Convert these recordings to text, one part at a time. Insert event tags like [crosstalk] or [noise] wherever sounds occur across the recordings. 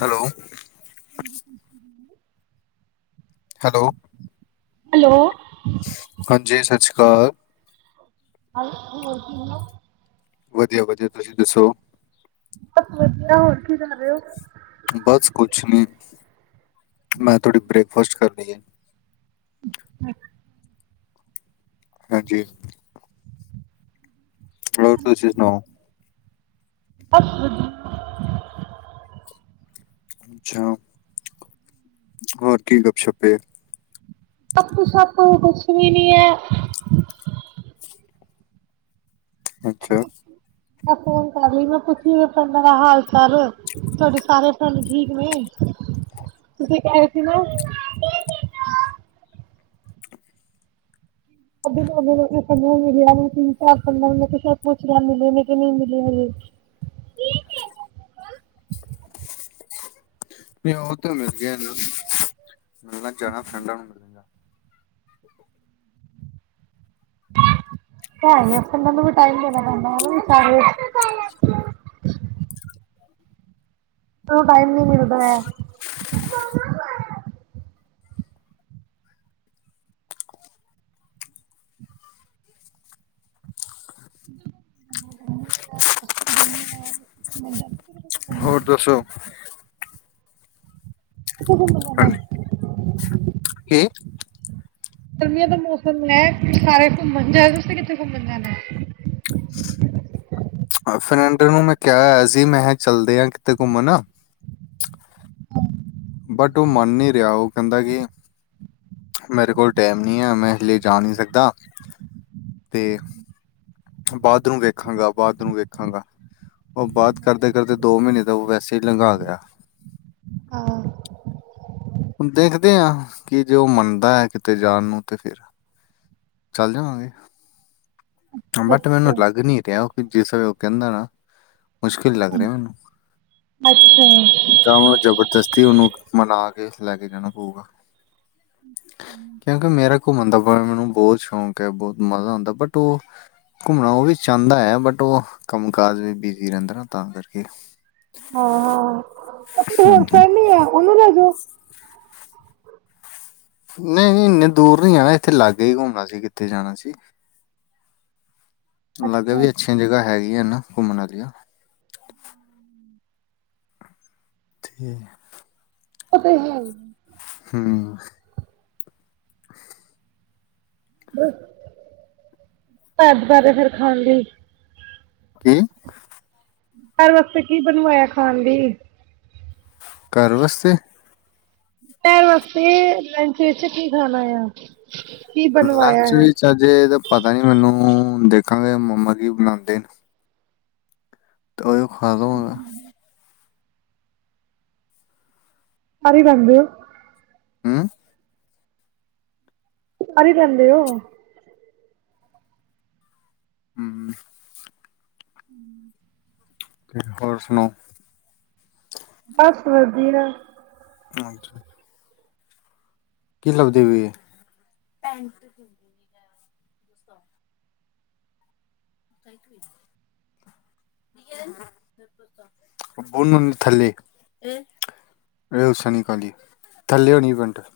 Hello hello hello ਹਾਂਜੀ ਸਤਿ ਸ਼੍ਰੀ ਅਕਾਲ ਹੋਰ ਕਿ ਵਧੀਆ- ਵਧੀਆ ਤੁਸੀਂ ਦੱਸੋ ਬਸ ਵਧੀਆ, ਹੋਰ ਕੀ ਕਰ ਰਹੇ ਹੋ ਬਸ ਕੁਛ ਨੀ, ਮੈਂ ਥੋੜੀ ਬ੍ਰੇਕਫਾਸਟ ਕਰ ਲਈਏ [unintelligible] ਹਾਂਜੀ। ਹੋਰ ਤੁਸੀ ਸੁਣਾਓ ਬਸ ਵਧੀਆ ਅੱਛਾ, ਹੋਰ ਕੀ ਗਪਸ਼ਪੇ। ਗਪੁਸਪ ਕੁਛ ਵੀ ਨੀ ਹੈ। ਅੱਛਾ। ਉਹ ਫੋਨ ਕਰ। ਹਲੀ ਮੈਂ ਪੁੱਛਨੀ ਆ ਫ੍ਰੈਂਡ ਦਾ ਹਾਲ ਚਾਲ ਤੁਆਡੇ ਸਾਰੇ ਫ੍ਰੈਂਡ ਠੀਕ ਨੇ। ਤੁਸੀ ਕੈ ਰੇ ਸੀ ਨਾ ਅੱਗੇ ਮੈ [unintelligible] ਮਿਲਿਆ ਨੀ ਤਿੰਨ ਚਾਰ ਪੰਦਰਾਂ ਮਿਨਟ ਚ ਪੁੱਛਿਆ ਮਿਲੇ ਨੇ ਕੀ ਨਈ ਮਿਲੇ ਹਜੇ ਮ ਉਹ ਤਾਂ ਮਿਲ ਗਿਆ ਨਾ ਮਿਲਣਾ ਜਾਣਾ ਫਰੈਂਡਾਂ ਨੂੰ ਮਿਲਲੇਗਾ ਕਨੂੰ ਵੀ ਟਾਈਮ ਦੇਣਾ ਪੈਂਦਾ ਟਾਈਮ ਨਹੀਂ ਮਿਲਦਾ ਹੈ। ਹੋਰ ਦੱਸੋ ਕਿੱਥੇ ਘੁੰਮਣ ਹਾਂਜੀ। ਜਾਣਾ? ਕੀ ਗਰਮੀਆਂ ਦਾ ਮੌਸਮ ਹੈ ਸਾਰੇ ਘੁੰਮਣ ਜਾ ਰਹੇ ਤੁਸੀਂ ਕਿੱਥੇ ਘੁੰਮਣ ਜਾਣਾ ਹੈ। ਫਨਿੰਡ ਨੂੰ ਮੈਂ ਕਿਹਾ ਸੀ ਮੈਂ ਚੱਲਦੇ ਆ ਕਿਤੇ ਘੁੰਮਣ ਆ ਹਮ- ਬਟ ਉਹ ਮਨ ਨੀ ਰਿਹਾ ਉਹ ਕਹਿੰਦਾ ਕਿ ਮੇਰੇ ਕੋਲ ਟਾਈਮ ਨੀ ਹੈ ਮੈਂ ਇਸੇ ਜਾ ਨੀ ਸਕਦਾ ਤੇ ਬਾਅਦ ਨੂੰ ਵੇਖਾਂਗਾ ਬਾਅਦ ਨੂੰ ਵੇਖਾਂਗਾ ਉਹ ਬਾਅਦ ਕਰਦੇ ਕਰਦੇ ਦੋ ਮਹੀਨੇ ਤੋਂ ਵੈਸੇ ਹੀ ਲੰਘਾ ਗਿਆ ਹਾਂ ਦੇਖਦੇ ਹਾਂ ਕਿ ਜੇ ਉਹ ਮੰਨਦਾ ਹੈ। ਕਿਤੇ ਜਾਣ ਨੂੰ ਤੇ ਫਿਰ ਚੱਲ ਜਾਵਾਂਗੇ। ਬਟ ਮੈਨੂੰ ਅੱਛਾ ਲੱਗ ਨੀ ਰਿਹਾ ਜਿਸ ਵੇ ਉਹ ਕਹਿੰਦਾ ਨਾ ਮੁਸ਼ਕਿਲ ਲੱਗ ਰਿਹਾ ਮੈਨੂੰ- ਅਛਾ- ਜਾਂ ਉਹ ਜਬਰਦਸਤੀ ਉਹਨੂੰ ਮਨਾ ਕੇ ਲੈ ਕੇ ਜਾਣਾ ਪਊਗਾ ਕਿਉਕਿ ਮੇਰਾ ਘੁੰਮਣ ਦਾ ਬਾਹਰ ਨੂੰ ਬਹੁਤ ਸ਼ੌਂਕ ਹੈ। ਬਹੁਤ ਮਜ਼ਾ ਆਉਦਾ ਬਟ ਉਹ ਘੁੰਮਣਾ ਉਹ ਵੀ ਚਾਹਦਾ ਹੈ। ਬਟ ਉਹ ਕੰਮ ਕਾਜ ਵੀ ਬਿਜੀ ਰਹਿੰਦਾ ਨਾ ਤਾਂ ਕਰਕੇ ਹਾਂ ਹਾਂ ਹੋਰ ਕੋਈ ਨਹੀ ਆ ਉਹਨੂੰ ਲੈ ਜੋਓ ਨਹੀ ਇਨੇ ਦੂਰ ਨੀ ਜਾਣਾ ਇਥੇ ਲਾਗੇ ਹੀ ਘੁੰਮਣਾ ਸੀ ਕਿਥੇ ਜਾਣਾ ਸੀ। ਲੱਗਿਆ ਅੱਛਾ ਵੀ ਅੱਛੀਆਂ ਜਗ੍ਹਾ ਹੈਗੀਆਂ ਨਾ ਘੁੰਮਣ ਦੀਆਂ ਹੂੰ ਅਤੇ ਹੂੰ ਹਮ [inaudible] [unintelligible] ਕਿ- ਘਰ ਵਾਸਤੇ ਕੀ ਬਣਵਾਇਆ ਖਾਣ ਦੀ- ਘਰ ਵਾਸਤੇ ਪੈਰ ਵਾਸਤੇ ਲੰਚ ਵਿੱਚ ਕੀ ਖਾਣਾ ਆ ਕੀ ਬਣਵਾਇਆ ਲੰਚ ਹੈ ਵਿੱਚ ਅਜੇ ਤਾਂ ਪਤਾ ਨੀ ਮੈਨੂੰ ਦੇਖਾਂਗੇ ਮੰਮਾ ਕੀ ਬਣਾਉਂਦੇ ਨੇ ਖਾ ਦਵਾਂਗਾ ਸ ਹੀ ਰਹਿੰਦੇ ਹੋ ਹਮ ਘਰ ਇਹ ਰਹਿੰਦੇ ਹੋ- ਹਮ ਹਮ [inaudible] ਹੋਰ ਸੁਣਾਓ ਬਸ ਵਧੀਆ- ਹਾਂਜੀ [unintelligible] ਕੀ ਲਭਦੀ ਪਈ ੲੈ ਪੈਂਟ ਲਾਈਟ ਗਈ। ਬੁਣ ਥੱਲੱ [unintelligible] [unintelligible]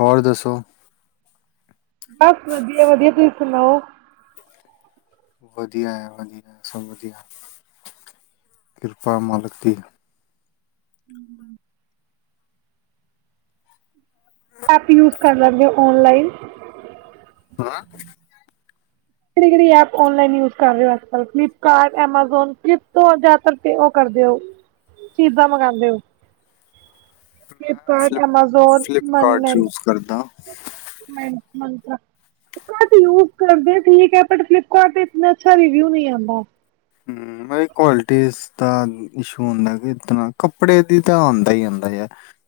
ਹੋਰ ਦੱਸੋ- ਬਸ ਵਧੀਆ- ਵਧੀਆ ਤੁਸੀ ਸੁਣਾਓ ਵਧੀਆ ਹੈ ਵਧੀਆ ਸਭ ਵਧੀਆ ਕਿਰਪਾ ਮਾਲਕ ਦੀ ਹਮ ਐਪ ਯੂਜ ਕਰ ਲੈਂਦੇ ਔਨਲਾਈਨ ਹਾਂ - ਕਿਹੜੀ ਕਿਹੜੀ ਐਪ ਔਨਲਾਈਨ ਯੂਜ ਕਰ ਰਹੇ ਹੋ, ਐਪਲ, ਫਲਿਪਕਾਰਟ, ਐਮਾਜੋਨ, ਫਲਿਪ ਤੋਂ ਜ਼ਿਆਦਾ ਉਹ ਕਰਦੇ ਹੋ ਚੀਜ਼ਾਂ ਮੰਗਵਾਉਂਦੇ ਹੋ। ਫਲਿਪਕਾਰਟ, ਫਲਿਪ ਐਮਾਜੋਨ ਫਲਿੱਪਕਾਰਟ ਮਨਮੇਨ ਯੂਜ ਕਰਦਾ ਮੰਤਰਾ ਕਟ ਯੂਜ ਕਰਦੇ ਠੀਕ ਹੈ ਬਟ ਫਲਿੱਪਕਾਰ ਤੇ ਇੰਨਾ ਅਛਾ ਰਿਵਿਊ ਨ ਨਹੀ ਆਉਦਾ ਨਈ ਕੁਆਲਟੀ ਇਸ਼ੂ ਹੁੰਦਾ ਕਿ ਇਤਨਾ ਕੱਪੜੇ ਦੀ ਤਾਂ ਆਉਦਾ ਹੀ ਆਉਦਾ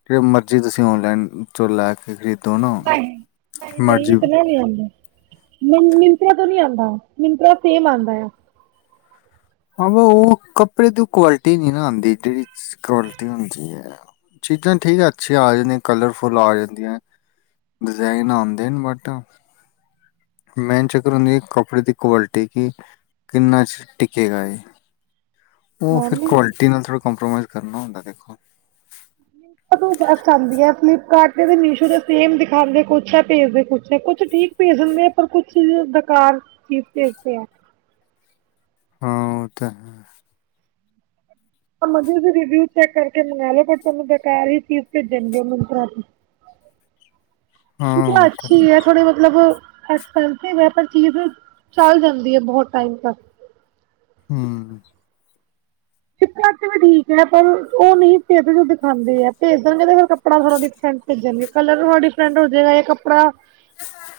ਜੀਵੇ ਮਰਜ਼ੀ ਤੁਸੀ ਔਨਲਾਈਨ ਚੋ ਲੈ ਕੇ ਖਰੀਦ ਨਹੀ, ਨਹੀ, ਨਹੀ ਇਤਨਾ ਨੀ ਆਉਦਾ ਮੀਂ ਮਿੰਤਰਾ ਤੋਂ ਨੀ ਆਉਦਾ ਮਿੰਤਰਾ ਸੇਮ ਆਉਦਾ ਆ ਹਾਂ ਵ ਉਹ ਕੱਪੜੇ ਤੋਂ ਕੁਆਲਿਟੀ ਨਹੀ ਨਾ ਆਉਦੀ ਜਿਹੜੀ ਕੁਆਲਿਟੀ ਹੁੰਦੀ ਹੈ। ਚੀਜ਼ਾਂ ਠੀਕ ਆ ਅੱਛੀਆਂ ਆ ਜਾਂਦੀਆਂ ਕਲਰਫੁੱਲ ਆ ਜਾਂਦੀਆਂ ਡਿਜ਼ਾਇਨ ਆਉਂਦੇ ਨੇ ਬਟ ਮੇਨ ਚੱਕਰ ਹੁੰਦੀ ਕੱਪੜੇ ਦੀ ਕੁਆਲਿਟੀ ਕਿ ਕਿੰਨਾ ਚਿਰ ਟਿੱਕੇਗਾ ਇਹ ਉਹ ਹਾਂ ਫਿਰ ਮਿੰਤਰਾ ਕੁਆਲਿਟੀ ਨਾਲ ਥੋੜ੍ਹਾ ਕੰਪ੍ਰੋਮਾਈਜ਼ ਕਰਨਾ ਹੁੰਦਾ ਦੇਖੋ ਤੂੰ ਬਸ ਆਉਂਦੀ ਆ ਫਲਿਪਕਾਰਟ ਤੇ ਮੀਸ਼ੋ ਦੇ ਸੇਮ ਦਿਖਾਂਦੇ ਕੁਛ ਹੈ ਭੇਜਦੇ ਕੁੱਛ ਹੈ ਕੁਛ ਠੀਕ ਭੇਜ ਦੇਂਦੇ ਆ ਪਰ ਕੁਛ ਬੇਕਾਰ ਚੀਜ਼ ਭੇਜਦੇ ਆ ਹਾਂ ਉਹ ਤਾਂ ਹੈ ਰਿਵਿਊ ਚੈੱਕ ਕਰਕੇ ਮੰਗਵਾ ਲਓ ਬਟ ਤੁਹਾਨੂੰ ਬੇਕਾਰ ਹੀ ਚੀਜ਼ ਭੇਜਣਗੇ ਮਨਤਰਾ ਇਹ ਤਾਂ ਅੱਛੀ ਹੈ ਥੋੜੀ ਮਤਲਬ ਅਜ ਕਲ ਤੇ ਵੇਪਰ ਚੀਜ਼ ਚੱਲ ਜਾਂਦੀ ਹੈ ਬਹੁਤ ਟਾਈਮ ਤਕ ਹਮ ਫਲਿਪ ਕਾੜ ਚ ਵੀ ਠੀਕ ਹੈ ਪਰ ਉਹ ਨਹੀਂ ਭੇਜ ਦੇ ਜੋ ਦਿਖਾਂਦੇ ਹੈ ਭੇਜ ਦੇਣਗੇ ਤੇ ਫਿਰ ਕੱਪੜਾ ਸਾਰਾ ਡੀਫੈਂਸ ਭੇਜਗੇ ਕਲਰ ਹ ਡਿਫਰੈਂਟ ਹੋ ਜਾਏਗਾ ਇਹ ਕੱਪੜਾ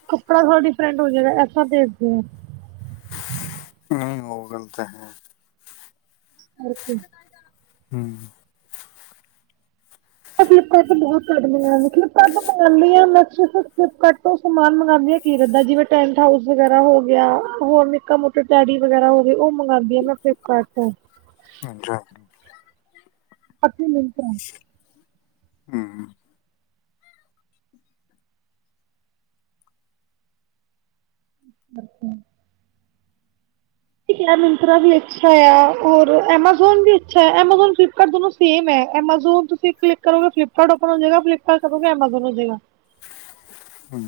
ਕੱਪੜਾ ਥੋੜ੍ਹਾ ਡਿਫਰੈਂਟ ਹੋ ਜਾਏਗਾ ਐਸਤਰਾ ਭੇਜਦੇ ਹਾਂ ਨਹੀਂ ਉਹ ਗੱਲਤ ਹੈ ਓਕੇ ਹੂੰ ਫਲਿੱਪਕਾਰਟ ਤੋਂ ਬਹੁਤ ਘੱਟ ਮੰਗਾਨੀ, ਫਲਿੱਪਕਾਰਟ ਤੋਂ ਮੰਗਾਨੀ ਆ, ਮੈਂ ਸਿਰਫ਼ ਫਲਿੱਪਕਾਰਟ ਤੋਂ ਸਮਾਨ ਮੰਗਾਨੀ ਹਾਂ। ਕੀਰਤ ਦਾ ਜਿਵੇ ਟੈਂਟ ਹਾਊਸ ਵਗੈਰਾ ਹੋਗਿਆ, ਹੋਰ ਨਿੱਕਾ-ਮੋਟਾ ਟੈਡੀ ਵਗੈਰਾ ਹੋ ਗਏ, ਉਹ ਮੰਗਾਦੀਆਂ ਮੈ ਫਲਿੱਪਕਾਰਟ ਤੋ। ਅਛਾ। ਪੱਕੀ ਨੀੰਦ'ਚ ਨੇ। ਹੂੰ ਓਕੇ। ਠੀਕ ਐ, ਮਿੰਤਰਾ ਵੀ ਅੱਛਾ ਯਾ, ਹੋਰ ਐਮਾਜ਼ੋਨ ਵੀ ਅੱਛਾ ਹੈ, ਐਮਾਜ਼ੋਨ, ਫਲਿਪਕਾਰਟ ਦੋਨੋ ਸੇਮ ਐ, ਐਮਾਜ਼ੋਨ ਤੁਸੀਂ ਕਲਿੱਕ ਕਰੋਗੇ, ਫਲਿਪਕਾਰਟ ਓਪਨ ਹੋ ਜੇਗਾ, ਫਲਿੱਪਕਾਰਟ ਕਰੋਗੇ ਐਮਾਜ਼ੋਨ ਹੋਜੇਗਾ। ਹੂੰ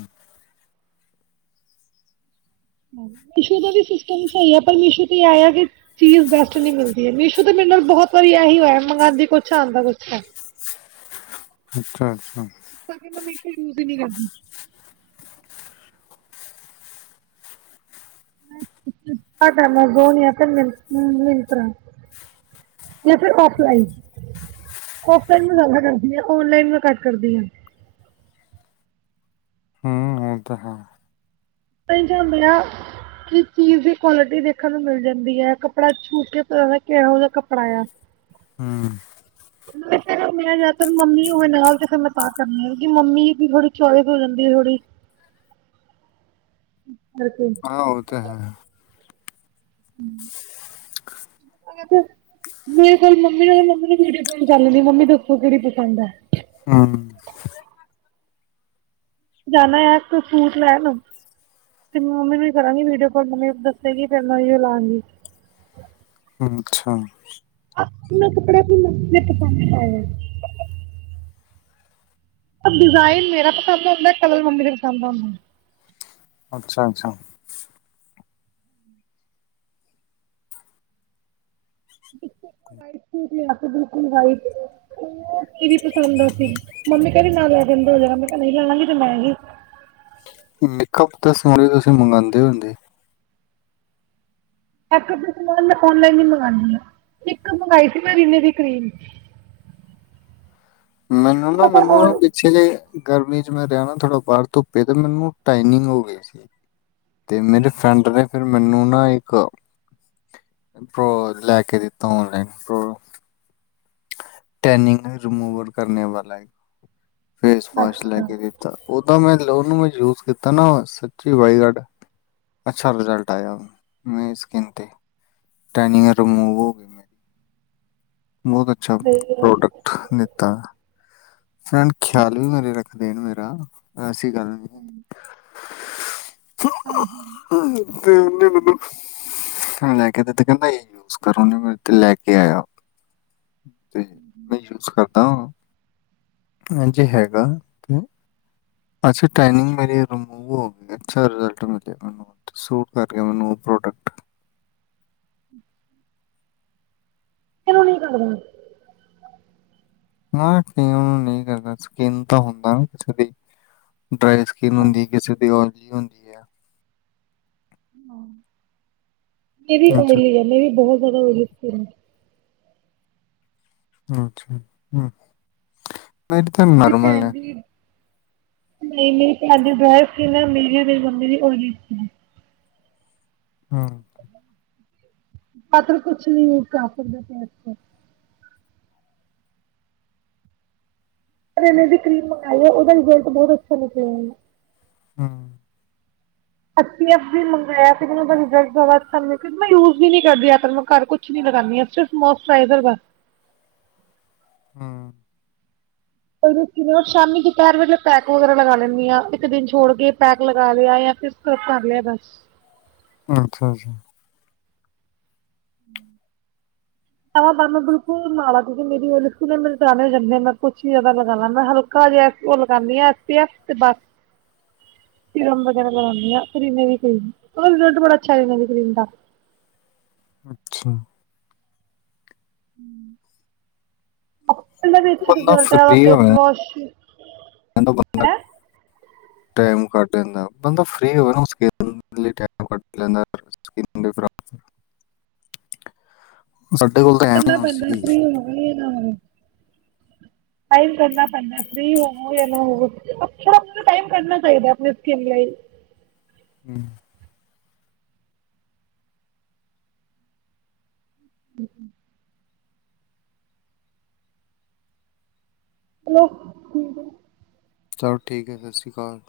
ਮੀਸ਼ੂ ਦਾ ਵੀ ਸਿਸਟਮ ਸਹੀ ਹੈ, ਪਰ ਮੀਸ਼ੂ ਤੇ ਆਇਆ ਕਿ ਚੀਜ਼ ਬੈਸਟ ਨੀ ਮਿਲਦੀ ਐ, ਮੀਸ਼ੋ ਤੇ ਮੇਰੇ ਨਾਲ ਬਹੁਤ ਵਾਰੀ ਐਹੀ ਹੋਇਆ ਮੰਗਾਂਦੀ ਕੁਛ ਆਓ, ਆਂਦਾ ਕੁਛ ਐ। ਅੱਛਾ-ਅੱਛਾ। ਤਾਂ ਫਿਰ, ਮੀਸ਼ੁ ਯੂਜ ਹੀ ਨਹੀਂ ਕਰਦੀ। ਐਮਾਜ਼ੋਨ ਯਾ ਫਿਰ ਮਿਨ ਮੀੰਤਰਾ ਯਾ ਫਿਰ ਔਫਲਾਈਨ। ਔਫਲਾਈਨ 'ਮੈਂ' ਜਿਆਦਾ ਕਰਦੀਆਂ 'ਔਨਲਾਈਨ'ਮੈਂ ਘੱਟ ਕਰਦੀ ਹਾਂ। ਹੂੰ, ਓਹ ਤਾਂ ਹੈ। ਟੇਨਸ਼ਨ ਹੁੰਦੇ ਆ। ਚੀਜ਼-ਚੀਜ਼ ਦੀ ਕੁਆਲਿਟੀ ਦੇਖਣ ਨੂੰ ਮਿਲ ਜਾਂਦੀ ਐ, ਕੱਪੜਾ ਛੂਹ ਕੇ ਪਤਾ ਦਾ ਕਿਹੜਾ ਓਹਦਾ ਕੱਪੜਾ ਯਾ। ਹੂੰ [inaudible] ਮੈਂ, ਜਿਆਦਾਤਰ ਮੰਮੀ ਹੋਏ ਨਾਲ ਤੇ ਫਿਰ ਮੈਂ ਤਾਂ ਕਰਨੀ ਆਂ, ਕਿਉਂਕੀ 'ਮੰਮੀ' ਦੀ ਥੋੜ੍ਹੀ ਚੌਇਸ ਹੋ ਜਾਂਦੀ ਆ, ਥੋੜੀ। ਤੈ ਤੋਂ ਹਾਂ, ਓ ਤਾਂ ਹੈ। ਯਾਂ ਫਿਰ, ਮੇਰੇ ਕੋਲ, ਮੰਮੀ ਨਾਲ ਮੰਮੀ ਨੇ ਵੀੇਡੀਓ ਕੌਲ ਕਰ ਲੈਨੀ ਆਂ, ਮੰਮੀ ਦੱਸੋ ਕਿਹੜੀ ਪਸੰਦ ਹੈ। ਹਾਂ ਜਾਣਾਯਾ ਆਜ ਤਾਂ ਸੂਟ ਲੈਣ। ਤੇ ਮੰਮੀ ਨੂੰ ਈ ਕਰਾਂਗੀ ਵੀਡੀਓ ਕੌਲ, ਮੰਮੀ ਦੱਸੇਗੀ ਫਿਰ ਮੈਂ ਓਈਓ ਲਾਂਗੀ। ਅੱਛਾ। ਆਪਣੇ ਕੱਪੜੇ ਵੀ, ਆਪ ਪਸੰਦ ਨਹੀਂ ਆਇਆ। ਪਰ, ਡਿਜ਼ਾਇਨ ਮੇਰਾ ਪਸੰਦ ਦਾ ਆਂਦਾ, ਕਲਰ ਮੰਮੀ ਦੇ ਪਸੰਦ ਦਾ ਆਂਦਾ। ਅੱਛਾ-ਅੱਛਾ। ਹ [inaudible] ਕੀਤੀ ਇਸ ਬਿਲਕੁਲ ਵ੍ਹਾਈਟ ਤੇ। ਉਹ ਕੀਦੀ ਪਸੰਦ ਦਾ ਸੀ। ਮੰਮੀ ਕਹਿੰਦੀ ਨਾ ਲੈ ਫਿਰ, ਦੋ ਜਗ੍ਹਾ ਤੋਂ, ਮੈਂ, ਕਿਹਾ ਨਹੀਂ ਲਿਆਵਾਂਗੀ ਤੇ ''ਮੈਂ ਹੀ। ਮੇਕਅਪ ਤਾਂ ਸੋਹਣੇ ਤੁਸੀਂ ਮੰਗਾਂਦੇ ਹੁੰਦੇ। ਇੱਕ-ਅੱਧਾ ਸਮਾਨ ਮੈਂ ਔਨਲਾਈਨ ਹੀ ਮੰਗਾਉਨੀ ਆਂ, ਇੱਕ ਮੰਗਾਈ ਸੀ, ਮੈਂ ਰੀਨੇ ਦੀ ਕ੍ਰੀਮ। ਮੈਨੂੰ ਨਾ, ਪਤਾ ਮੈਨੂੰ ਨਾ ਦੇ ਉਹ ਪਿੱਛੇ ਜੇ ਗਰਮੀ'ਚ ਮੈਂ ਰਿਹਾ ਨਾ ਥੋੜਾ ਬਾਹਰ ਧੁੱਪੇ, ਤੇ ਮੈਨੂੰ ਟੈਨੀੰਗ ਹੋ ਗਈ ਸੀ। ਤੇ ਮੇਰੇ ਫਰੈਂਡ ਨੇ, ਫਿਰ ਮੈਨੂੰ ਨਾ ਇੱਕ ਪ੍ਰੋ, ਲੈਕੇ ਦਿੱਤਾ ਔਨਲਾਈਨ ਪ੍ਰੋ ਟੈਨੀੰਗ ਰਿਮੂਵਰ ਕਰਨੇ ਵਾਲਾ ਹੈਗਾ, ਫੇਸ ਵਾਸ਼ ਅੱਛਾ ਲੈਕੇ ਦਿ ਤਾ, ਉਹ‌ ਤਾਂ, ਮੈਂ ਉਹਨੂੰ ਮੈਂ ਯੂਜ ਕੀਤਾ ਨਾ, ਸੱਚੀ ਬਾਈਗਾਡ ਅੱਛਾ ਰਿਜ਼ਲਟ ਆਇਆ। ਮੇਰੀ ਸਕਿਨ ਤੇ। ਟੈਨੀਂਗ ਰਿਮੂਵ ਹੋਗੀ। ਬਹੁਤ ਅੱਛਾ, ਤੇ ਪ੍ਰੋਡਕਟ ਦਿੱਤਾ। ਫਰੈਂਡ ਖਿਆਲ ਵੀ ਮੇਰੇ ਰੱਖਦੇ ਨੇ ਮੇਰਾ, ਐਸੀ ਗੱਲ ਨੀ [inaudible] ਨੇ ਮੈਂਨੂੰ ਲੈਕੇ ਦਿੱਤਾ, ਕਹਿੰਦਾ ਇਹ ਯੂਜ ਕਰੋ, ਓਹਨੇ ਮੇਰ ਤੇ ਲੈਕੇ ਆਇਆ। ਹੁਂ-ਹੁਂ। ਕੁਛ ਕਰਦਾਂ ਹਾਂਜੀੇ, ਹੈਗਾ। ਤੇ ਅੱਛਾ, ਟੈਨਿੰਗ ਮੇਰੀ ਰਿਮੂਵ ਹੋ ਗਈ। ਅੱਛਾ ਰਿਜ਼ਲਟ ਮਿਲਿਆ ਮੈਨੂੰ। ਸੂਟ ਕਰ ਗਯਾ ਮੈਨੂੰ ਉਹ ਪ੍ਰੋਡਕਟ। ਕਿਨੂੰ ਨਹੀਂ ਕਰਦਾ? ਹਾਂ, ਕਇਯਾਂ ਨੂੰ ਨਹੀਂ ਕਰਦਾ। ਸਕੀਨ ਤਾਂ ਹੁੰਦਾ ਤੁਹਾਡੀ ਡਰਾਈ ਸਕਿੱਨ ਹੁੰਦੀ, ਕਿਸੇ ਦੀ ੳਇਲੀ ਹੁੰਦ ਏਹ ਵੀ ਅੱਛਾ, ਉਇਲੀ ਹੈ। ਮੇਰੀ ਬਹੁਤ ਜ਼ਿਆਦਾ ਉਇਲੀ ਸਕਿੱਨ ਹੈ। ਅੱਛਾ, ਹੁਂ। ਦੀ ਭੈਣ ਦੀ ਞੀ ਨਹੀਂ, ਮੇਰੀ ਭੌਂਣ ਦੀ ਢਰਾਈ ਸਕਿਨ ਅ, ਮੇਰੀ ਅ ਮੇਰੀ ਮੰਮੀ ਦੀ ੳਈਲੀ ਸਕਿੱਨ ਹਾਂ। ਆਖਿਰ ਕੁੱਛ ਨਈਂ ਕਰ ਸਕਦੇ ਫੇਸ ਤੇ। ਰੇਨੇ ਦੀ ਕਰ੍ਰੀਮ ਮੰਗਵਾਈ ਏ, ਉਹਦਾ ਰਿਜ਼ਲਟ ਬਹੁਤ ਅੱਛਾ ਨਿਕਲਿਆ ਏ। ਹੁਂ। ਅੱਸੀ ਏਫ ਬੀ ਮੰਗਵਾਇਆ ਸੀ, ਮੈਨੂੰ ਓਦਾ ਰਿਜ਼ਲਟ ਜਾਦਾ ਅਛਾ ਨਈ। ਮੈਂ ਯੂਜ ਵੀ ਨਹੀਂ ਕਰਦੀ ਇਹ ਤਾਂ ਮੈਂ ਘਰ ਕੁਛ ਕੁਛ ਨੀ ਲਗਾਉਂਦੀ ਆਂ। ਸਿਰਫ ਮੋਸਚਰਾਈਰ ਬਸ। ਹੁਂ। ਪਰ ਕਿਵੇਂ ਆਂ, ਸ਼ਾਮੀ-ਦੁਪਹਿਰ ਵੇਲੇ ਪੈਕ ਵਗੈਰਾ ਲਗਾ ਲੈਂਦੀ ਆਂ। ਇੱਕ ਦਿਨ ਛੋੜ ਕੇ ਪੈਕ ਲਗਾ ਲਿਆਯਾ ਜਾ ਫਿਰ। ਸਬ ਕਰ ਲਿਆ ਬਸ। ਅੱਛਾ-ਅੱਛਾ। [inaudible] ਹਾਂ ਬਾਂ ਮੈਂ ਬਿਲਕੁਲ ਨਾਲ ਆਂ, ਤੁੱਸੀ ਮੇਰੀ ਓ ਲਿਪਸਟਿਕ, ਮੇਰੇ ਦਾਣੇ ਹੋ ਜਾਂਦੇ ਹ, ਮੈਂ ਕੁਛ ਹੀ ਜ਼ਿਆਦਾ ਲਗਾ ਲਾ ਹਲ ਖਾਲੀ ਏਸ ਓ ਲਗਾਨੀ ਆਂ ਏਸ ਪੀ ਏਫ, ਤੇ ਬਸ। ਸੀਰਮ ਞਗੈਰਾ ਲਗਾਉਨੀ ਆਂ, ਕਰੀਮ ਮੈਂ ਕੋਈ ਨਈਂ। ਓਦਾ ਰਿਜ਼ਲਟ ਬੜਾ ਅਛਾ ਹੈਗਾ ਕਰੀਮ ਦਾ। ਅੱਛਾ। ਓਪਨ ਦਾ ਵੀ ਅੱਛਾ ਬੰਦਾ ਰਿਜ਼ਲਟ [unintelligible] ਹੈ ਉਹਦਾ ਫੇਸ ਹੋਯਾਂ, ਵਾਸ਼ ਇਦੋਂ ਬਾਦ। ਹੈ ਟਾਈਮ ਕੱਢ ਦਿੰਦਾ। ਬੰਦਾ ਫਰੀ ਹੋਵੇ ਨਾ ਓਸ ਗੇਲ [unintelligible] ਸਾਡੇ ਕੋਲ ਤਾਂ ਐਵੇਂ ਕਰਨਾ ਹੋ ਪੈਂਦਾ, ਸੀ ਫਰੀ ਹੋਵੇ ਨਾ ਹੋਵੇ। ਟਾਈਮ ਕੱਢਣਾ ਪੈਂਦਾ, ਫ੍ਰੀ ਹੋਵੋ ਜਾਂ ਨਾ ਹੋਞੋ। ਅੱਛਾ ਆਪ ਨੂੰ ਟਾਈਮ ਕੱਢਨਾ ਚਾਹੀਦਾ ਆਪਣੀ ਸਕਿੱਨ ਲਈ। ਹੁਂ। ਹੁਂ-ਹੁਂ। ਚਲੋ, ਠੀਕ ਹੈ। ਚਲ ਠੀਕ ਏ, ਸਤਿ ਸ਼੍ਰੀ ਅਕਾਲ।